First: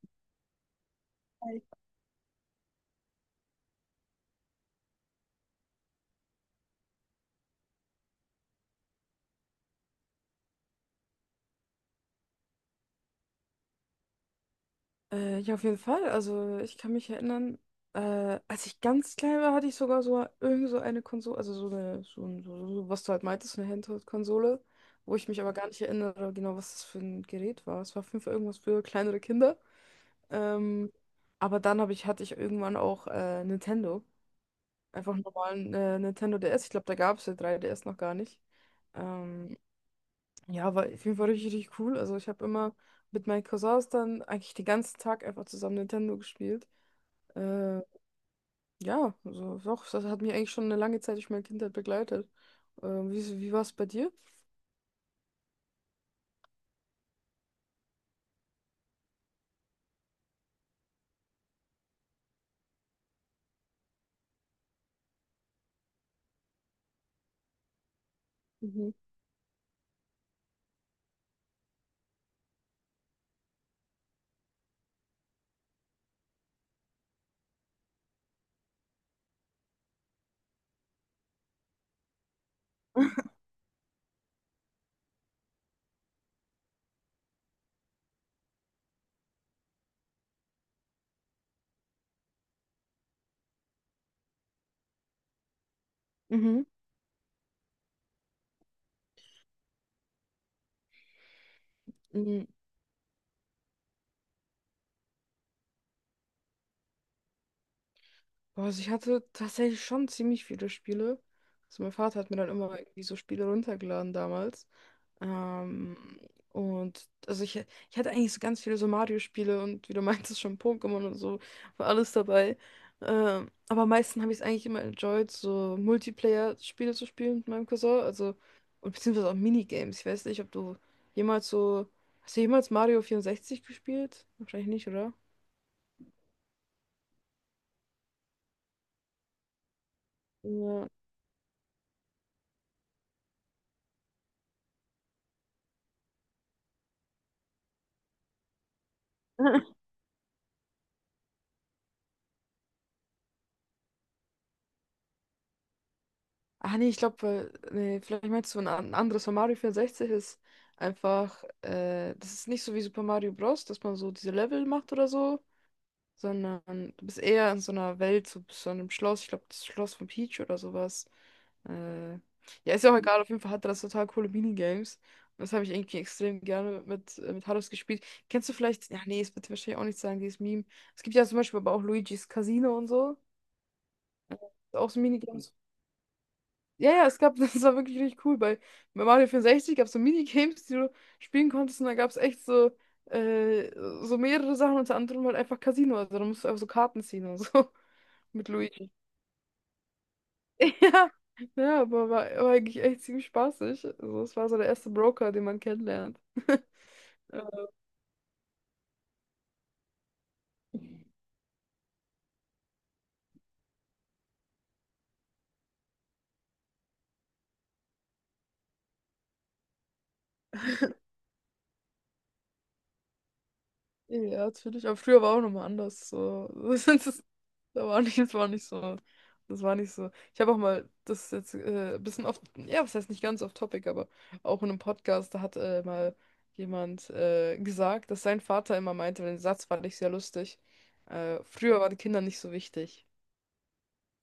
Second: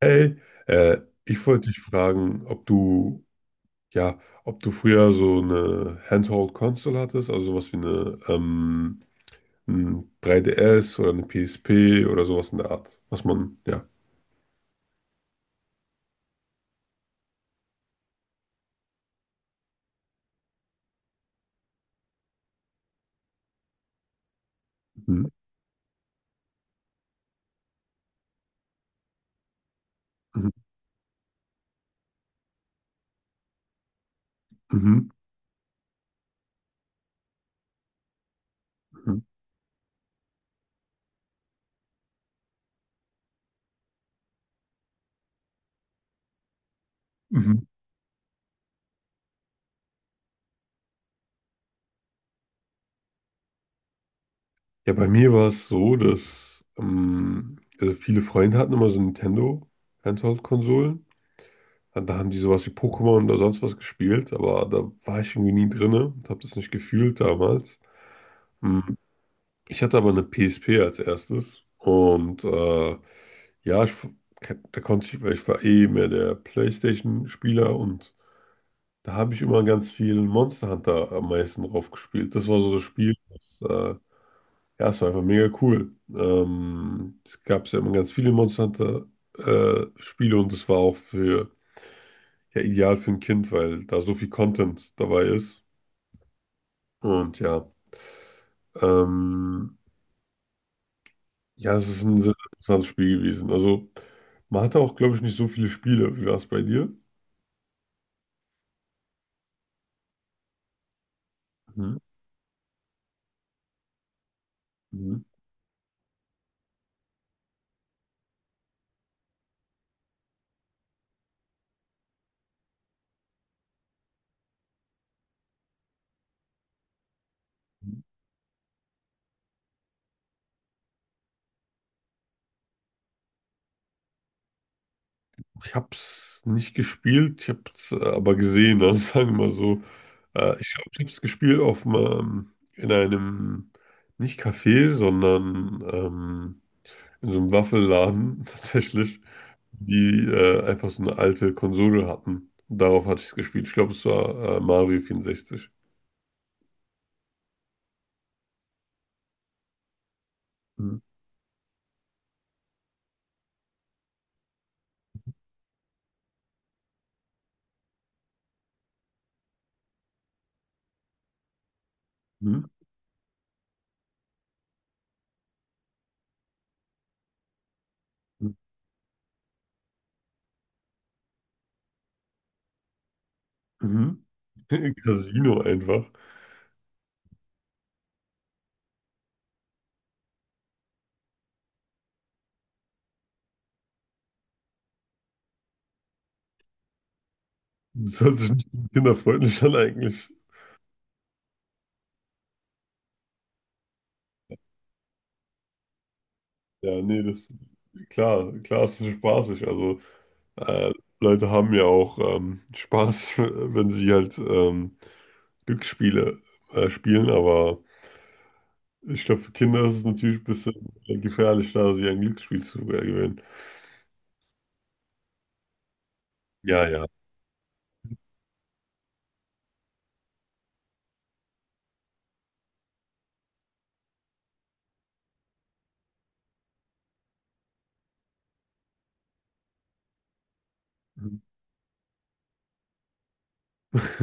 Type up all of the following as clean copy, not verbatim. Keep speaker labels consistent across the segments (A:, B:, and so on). A: Hey, äh, ich wollte dich fragen, ja, ob du früher so eine Handheld-Console hattest, also sowas wie ein 3DS oder eine PSP oder sowas in der Art, was man, ja.
B: Ja, auf jeden Fall. Also ich kann mich erinnern, als ich ganz klein war, hatte ich sogar so irgend so eine Konsole, also so eine, was du halt meintest, so eine Handheld-Konsole, wo
A: Mhm.
B: ich mich aber gar nicht erinnere, genau, was das für ein Gerät war. Es war fünf irgendwas für kleinere Kinder.
A: Mhm.
B: Ähm, aber dann hatte ich irgendwann auch Nintendo.
A: Mhm.
B: Einfach einen normalen Nintendo DS. Ich glaube, da gab es ja 3DS noch gar nicht.
A: Mhm.
B: Ähm, ja, war auf jeden Fall richtig, richtig cool. Also ich habe immer mit meinen Cousins dann eigentlich den ganzen Tag einfach zusammen Nintendo gespielt.
A: Mhm.
B: Äh, ja, also doch, das hat mich eigentlich schon eine lange Zeit durch meine Kindheit begleitet. Wie war es bei dir?
A: Ja, bei mir war es so, dass also viele Freunde hatten immer so Nintendo Handheld-Konsolen. Und da haben die sowas wie Pokémon oder sonst was gespielt, aber da war ich irgendwie nie drinne, habe das nicht gefühlt damals.
B: Mhm.
A: Mhm. Ich hatte aber eine PSP als erstes und ja, da konnte ich, weil ich war eh mehr der PlayStation-Spieler und da habe ich immer ganz viel Monster Hunter am meisten drauf gespielt. Das war so das Spiel, ja, es war einfach mega cool. Es gab ja immer ganz viele Monster Hunter Spiele und das war auch für, ja, ideal für ein Kind, weil da so viel Content dabei ist
B: Mhm.
A: und ähm, Ja, es ist ein sehr
B: Mhm.
A: interessantes Spiel gewesen. Also, man hatte auch, glaube ich, nicht so viele Spiele. Wie war es bei dir?
B: Boah, also ich hatte tatsächlich schon ziemlich viele Spiele. Also mein
A: Mhm.
B: Vater hat mir dann immer irgendwie so Spiele runtergeladen damals.
A: Mhm.
B: Ähm, und also ich hatte eigentlich so ganz viele so Mario-Spiele und wie du meintest schon Pokémon und so, war alles dabei. Aber am meisten habe ich es eigentlich immer enjoyed, so Multiplayer-Spiele zu spielen mit meinem Cousin. Also, und beziehungsweise auch Minigames. Ich weiß nicht, ob du jemals so. Hast du jemals Mario 64 gespielt? Wahrscheinlich nicht, oder?
A: Ich habe es nicht gespielt, ich habe es aber gesehen, also sagen wir mal so. Ich
B: Ja.
A: glaube, ich habe es gespielt auf einem, in einem, nicht Café, sondern in so einem Waffelladen tatsächlich, die einfach so eine alte Konsole hatten. Darauf hatte ich es gespielt. Ich glaube, es war Mario 64.
B: Ah, nee, ich glaube, nee, vielleicht meinst du ein anderes. Von Mario 64 ist
A: Mhm.
B: einfach, das ist nicht so wie Super Mario Bros., dass man so diese Level macht oder so, sondern du bist eher in so einer Welt, so einem Schloss, ich glaube, das Schloss von Peach oder sowas. Äh,
A: Mhm.
B: ja, ist ja auch egal, auf jeden Fall hat das total coole Minigames. Und das habe ich irgendwie extrem gerne mit Haros gespielt. Kennst du vielleicht, ja, nee, es wird dir wahrscheinlich auch nicht sagen, dieses Meme. Es gibt ja zum Beispiel aber auch Luigi's Casino und so.
A: Mhm.
B: Auch so Minigames,
A: Casino einfach.
B: ja, ja, es gab, das war wirklich richtig cool. Bei Mario 64 gab es so Minigames, die du spielen konntest, und da gab es echt äh, so mehrere Sachen, unter anderem halt einfach Casino. Also da musst du einfach so Karten ziehen und so
A: Das hört
B: mit
A: sich nicht so
B: Luigi.
A: kinderfreundlich an eigentlich.
B: Ja, ja, aber war eigentlich echt ziemlich spaßig. Also, es war so der erste Broker, den man kennenlernt.
A: Ja, nee, das klar, klar ist es spaßig. Also äh, Leute haben ja auch Spaß, wenn sie halt Glücksspiele spielen, aber ich glaube, für Kinder ist es natürlich ein bisschen gefährlich, da sie ein Glücksspiel zu gewinnen.
B: Ja, natürlich. Aber früher war auch nochmal anders. So.
A: Ja, ja.
B: Das, ist- Da war nicht, das war nicht so. Das war nicht so. Ich habe auch mal, das ist jetzt ein bisschen off, ja, was heißt nicht ganz off topic, aber auch in einem Podcast, da hat mal jemand gesagt, dass sein Vater immer meinte, den Satz fand ich sehr lustig. Früher waren Kinder nicht so wichtig.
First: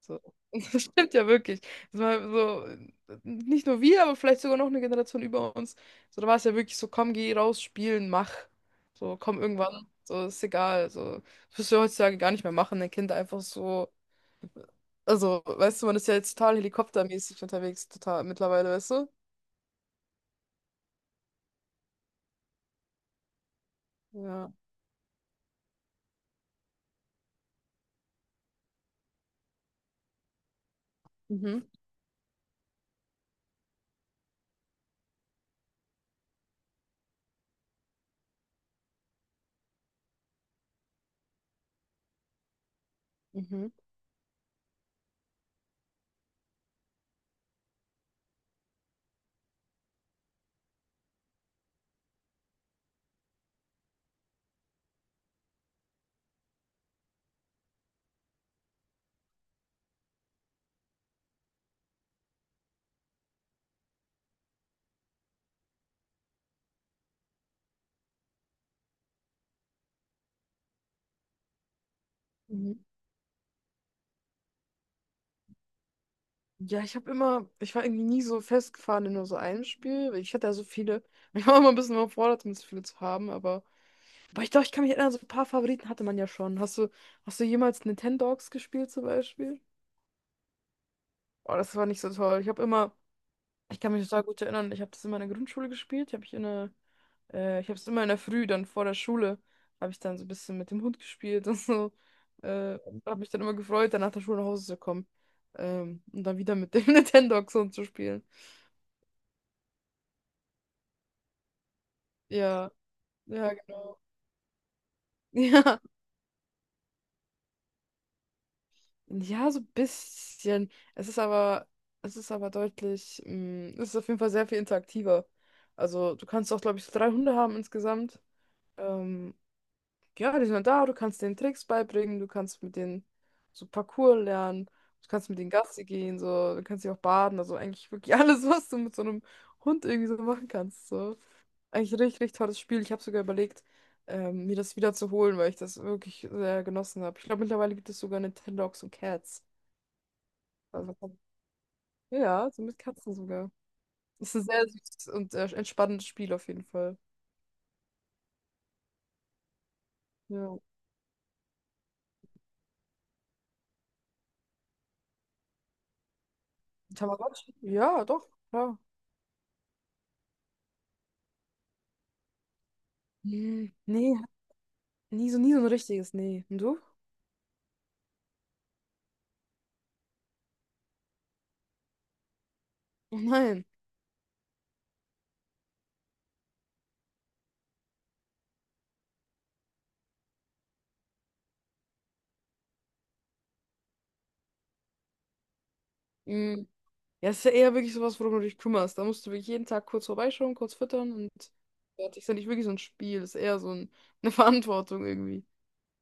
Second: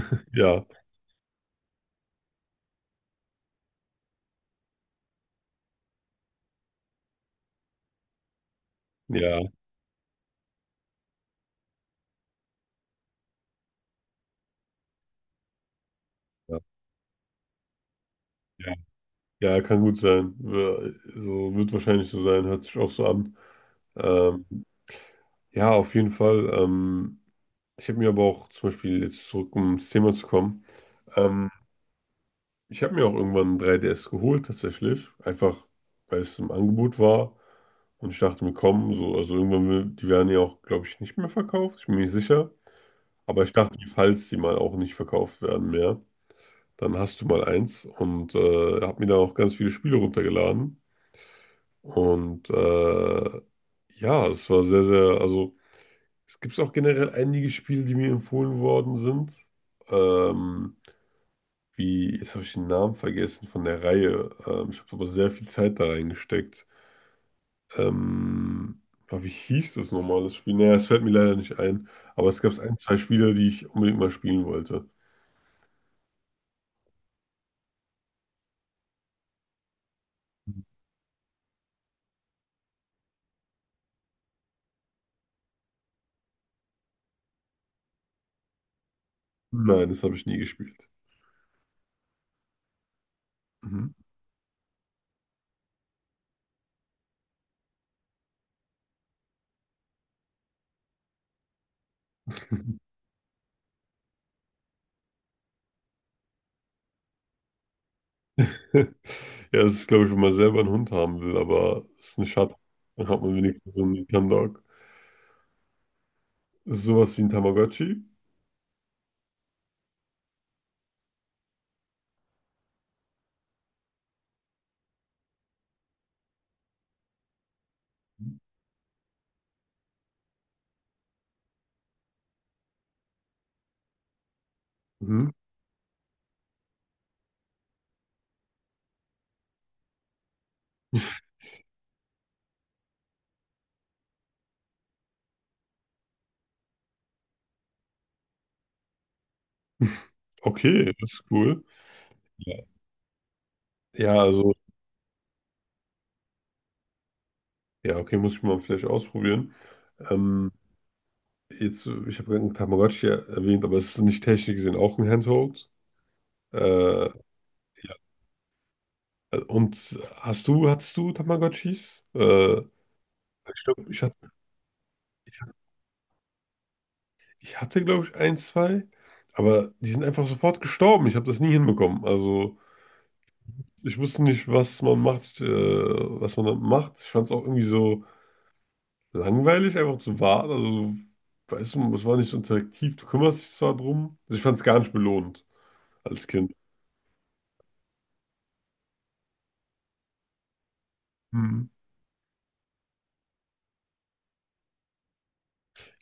B: So.
A: Ja,
B: Das stimmt ja wirklich. Das war so, nicht nur wir, aber vielleicht sogar noch eine Generation über uns. So, da war es ja wirklich so, komm, geh raus, spielen, mach. So,
A: ja,
B: komm irgendwann. So, ist egal. So, das wirst du ja heutzutage gar nicht mehr machen, ein Kind einfach so. Also, weißt du, man ist ja jetzt total
A: ja,
B: helikoptermäßig unterwegs, total mittlerweile,
A: ja.
B: weißt du?
A: Ja, kann gut sein. So wird wahrscheinlich so sein, hört sich auch so an. Ähm,
B: Ja.
A: ja, auf jeden Fall. Ich habe mir aber auch zum Beispiel jetzt zurück, um ins Thema zu kommen, ähm,
B: Mhm.
A: ich habe mir auch irgendwann ein 3DS geholt tatsächlich, einfach weil es im Angebot war und ich dachte mir, komm, so, also irgendwann, die werden ja auch, glaube ich, nicht mehr verkauft, ich bin mir nicht sicher, aber ich
B: Mhm.
A: dachte mir, falls die mal auch nicht verkauft werden mehr, dann hast du mal eins und habe mir dann auch ganz viele Spiele runtergeladen und ja, es war sehr, sehr, also es gibt auch generell einige Spiele, die mir empfohlen worden sind. Ähm, jetzt habe ich den Namen vergessen von der Reihe. Ich habe aber sehr viel Zeit da reingesteckt. Ähm, aber wie hieß das nochmal, das Spiel? Naja, es fällt mir leider nicht ein. Aber es gab
B: Mhm.
A: ein, zwei Spiele, die ich unbedingt mal spielen wollte.
B: Ja, ich habe immer, ich war irgendwie nie so festgefahren in nur so einem Spiel, weil ich hatte ja so viele. Ich war immer ein bisschen überfordert, um so viele zu haben, aber. Aber ich glaube, ich kann mich erinnern, so ein paar Favoriten hatte man ja schon. Hast du jemals Nintendogs gespielt zum Beispiel?
A: Nein, das habe ich nie gespielt.
B: Oh, das war nicht so toll. Ich habe immer, ich
A: Mhm.
B: kann mich total gut erinnern, ich habe das immer in der Grundschule gespielt. Hab ich in der, Ich habe es immer in der Früh, dann vor der Schule, habe ich dann so ein bisschen mit dem Hund gespielt und so. Äh, Habe mich dann immer gefreut, dann nach der Schule nach Hause zu kommen. Und dann wieder mit dem Nintendogs und zu spielen.
A: Ja, das ist, glaube ich, wenn man selber einen Hund haben will, aber es ist eine Schande.
B: Ja,
A: Dann hat man
B: ja,
A: wenigstens so einen
B: genau.
A: Nintendog.
B: Ja,
A: Ist sowas wie ein Tamagotchi?
B: ja, so ein bisschen. Es ist aber deutlich, es ist auf jeden Fall sehr viel interaktiver. Also du kannst auch, glaube ich, so drei Hunde haben insgesamt. Ähm, ja, die sind dann da, du kannst denen Tricks beibringen, du kannst mit denen so Parkour lernen, du kannst
A: Mhm.
B: mit denen Gassi gehen, so, du kannst sie auch baden, also eigentlich wirklich alles, was du mit so einem Hund irgendwie so machen kannst. So. Eigentlich ein richtig, richtig tolles Spiel. Ich habe sogar überlegt, mir das wieder zu holen, weil ich das wirklich sehr genossen habe. Ich glaube, mittlerweile gibt es sogar Nintendogs und Cats.
A: Okay,
B: Also,
A: das ist cool.
B: ja,
A: Ja,
B: so mit Katzen sogar.
A: ja
B: Das ist ein
A: also,
B: sehr süßes und entspannendes Spiel auf jeden Fall.
A: ja, okay, muss ich mal vielleicht ausprobieren. Ähm,
B: Ja.
A: Jetzt, ich habe einen Tamagotchi erwähnt, aber es ist nicht technisch gesehen auch ein Handheld. Äh, ja.
B: Tamagotchi? Ja, doch, klar.
A: Und hattest du Tamagotchis? Ich glaube, ich
B: Nee,
A: hatte,
B: hat nie so ein richtiges, nee. Und du?
A: ich hatte, glaube ich, ein, zwei, aber die sind einfach sofort gestorben. Ich habe das nie hinbekommen. Also,
B: Oh nein.
A: ich wusste nicht, was man da macht. Ich fand es auch irgendwie so langweilig, einfach zu warten. Also, weißt du, es war nicht so interaktiv. Du kümmerst dich zwar drum. Also, ich fand es gar nicht belohnt als Kind.
B: Hm. Ja, es ist ja eher wirklich sowas, worum du dich kümmerst. Da musst du wirklich jeden Tag kurz vorbeischauen, kurz füttern und fertig. Ist ja nicht wirklich so ein Spiel, ist eher so ein, eine Verantwortung irgendwie.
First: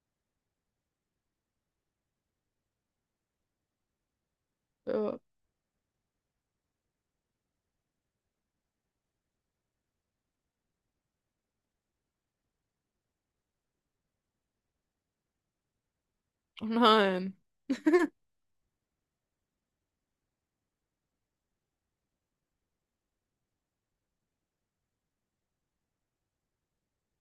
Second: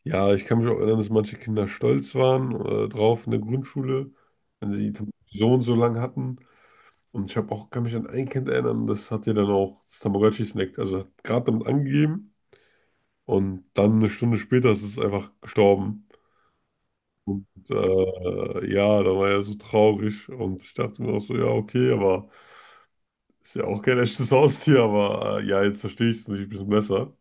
A: Ja, ich kann mich auch erinnern, dass manche Kinder stolz waren drauf in der Grundschule, wenn sie
B: Ja.
A: so und so lang hatten. Und ich habe auch, kann mich an ein Kind erinnern, das hat ja dann auch das Tamagotchi snackt. Also hat gerade damit angegeben und dann eine Stunde später ist es einfach gestorben.
B: Oh nein.
A: Und ja, da war er so traurig und ich dachte mir auch so, ja, okay, aber ist ja auch kein echtes Haustier, aber ja, jetzt verstehe ich es natürlich ein bisschen besser.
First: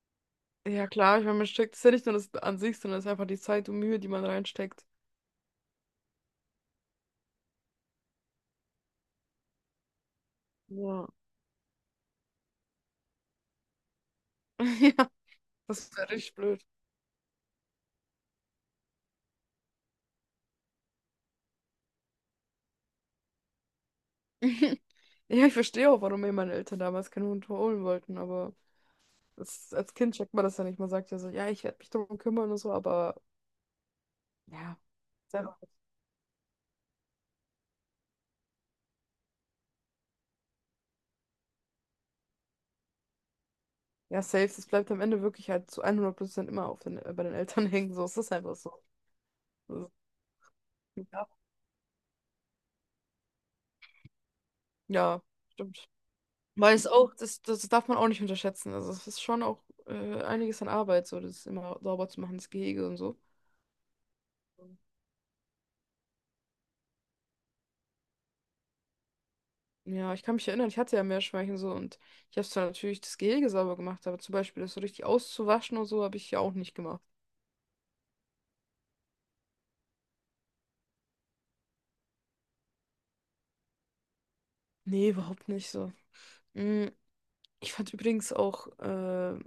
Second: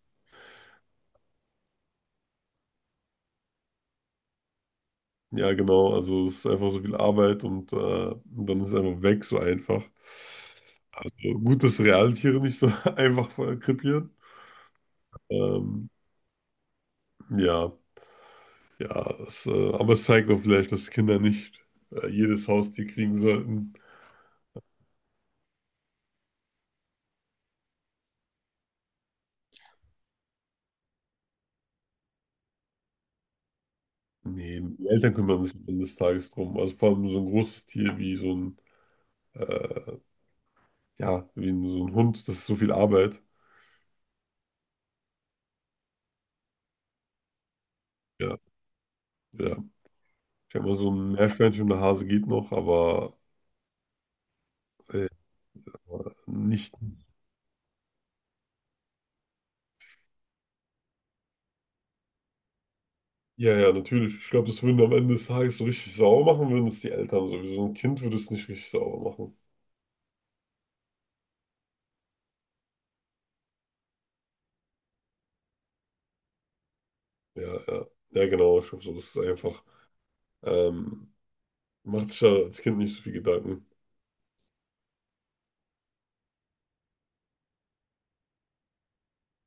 B: Ja, klar, ich meine, man steckt, ist ja nicht nur das an sich, sondern es ist einfach die Zeit und Mühe, die man reinsteckt.
A: Ja, genau. Also es ist einfach so viel Arbeit und dann ist es einfach weg, so einfach.
B: Ja.
A: Also gut, dass Realtiere nicht so einfach krepieren.
B: Ja,
A: Ähm,
B: das wäre richtig blöd.
A: ja, ja, es, aber es zeigt auch vielleicht, dass Kinder nicht jedes Haustier kriegen sollten.
B: Ja, ich verstehe auch, warum mir meine Eltern damals keinen Hund holen wollten, aber das, als Kind checkt man das ja nicht. Man sagt ja so, ja, ich werde mich darum kümmern und so, aber
A: Nee,
B: ja,
A: die Eltern kümmern sich
B: selber.
A: am Ende des Tages drum. Also vor allem so ein großes Tier wie so ein, äh, ja, so ein Hund, das ist so viel Arbeit.
B: Ja, safe, das bleibt am Ende wirklich halt zu 100% immer bei den Eltern hängen. So, es ist das
A: Ja,
B: einfach so.
A: ja.
B: Das
A: Ich sag mal, so ein
B: Ja,
A: Meerschweinchen und ein Hase geht noch, aber äh,
B: ja, stimmt.
A: nicht.
B: Weil es auch, das darf man auch nicht unterschätzen. Also es ist schon auch einiges an Arbeit, so das immer sauber zu machen, das Gehege und so.
A: Ja, ja, natürlich. Ich glaube, das würden am Ende des Tages so richtig sauer machen, würden es die Eltern sowieso. Ein Kind würde es nicht richtig sauer machen.
B: Ja, ich kann mich erinnern, ich hatte ja Meerschweinchen so und ich habe zwar natürlich das Gehege sauber gemacht, aber zum Beispiel das so richtig auszuwaschen und so habe ich ja auch nicht gemacht.
A: Ja, ja. Ja, genau. Ich glaube, so, das ist einfach. Ähm, Macht sich da als Kind nicht so viel Gedanken.
B: Nee, überhaupt nicht so. Mm, Ich fand übrigens auch,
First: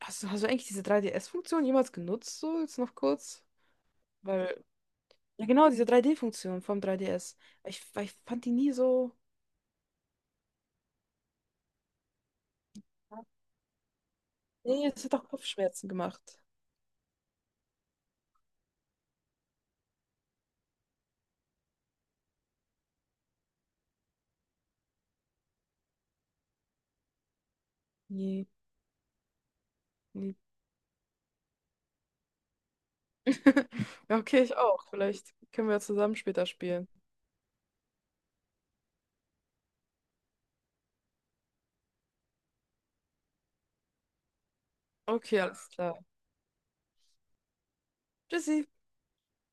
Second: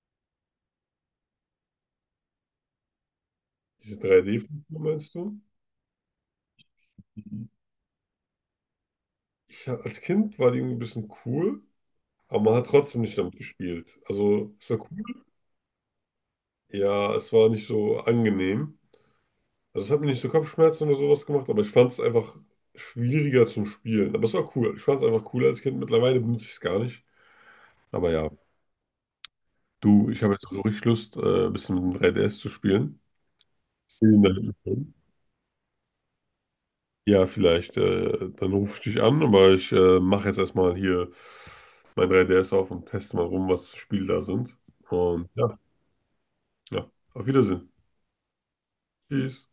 B: hast du eigentlich diese 3 S funktion jemals genutzt, so jetzt noch kurz?
A: Diese 3D-Filme,
B: Weil,
A: meinst du?
B: ja genau, diese 3D-Funktion vom 3DS.
A: Mhm.
B: Weil ich fand die nie so.
A: Als Kind war die irgendwie ein bisschen cool, aber man hat trotzdem nicht damit gespielt. Also, es war
B: Nee, es hat
A: cool.
B: auch Kopfschmerzen gemacht.
A: Ja, es war nicht so angenehm. Also, es hat mir nicht so Kopfschmerzen oder sowas gemacht, aber ich fand es einfach schwieriger zum Spielen. Aber es war cool. Ich fand es einfach cool als Kind. Mittlerweile benutze ich es gar nicht. Aber ja.
B: Nee,
A: Du, ich habe
B: nee.
A: jetzt so richtig Lust, ein bisschen mit dem 3DS zu spielen.
B: Ja,
A: Vielen
B: okay,
A: Dank.
B: ich auch. Vielleicht können wir ja zusammen später spielen.
A: Ja, vielleicht. Dann rufe ich dich an, aber ich mache jetzt erstmal hier mein 3DS auf und teste mal rum, was für Spiele da sind. Und
B: Okay,
A: ja,
B: alles klar.
A: ja, auf Wiedersehen.
B: Tschüssi.
A: Tschüss.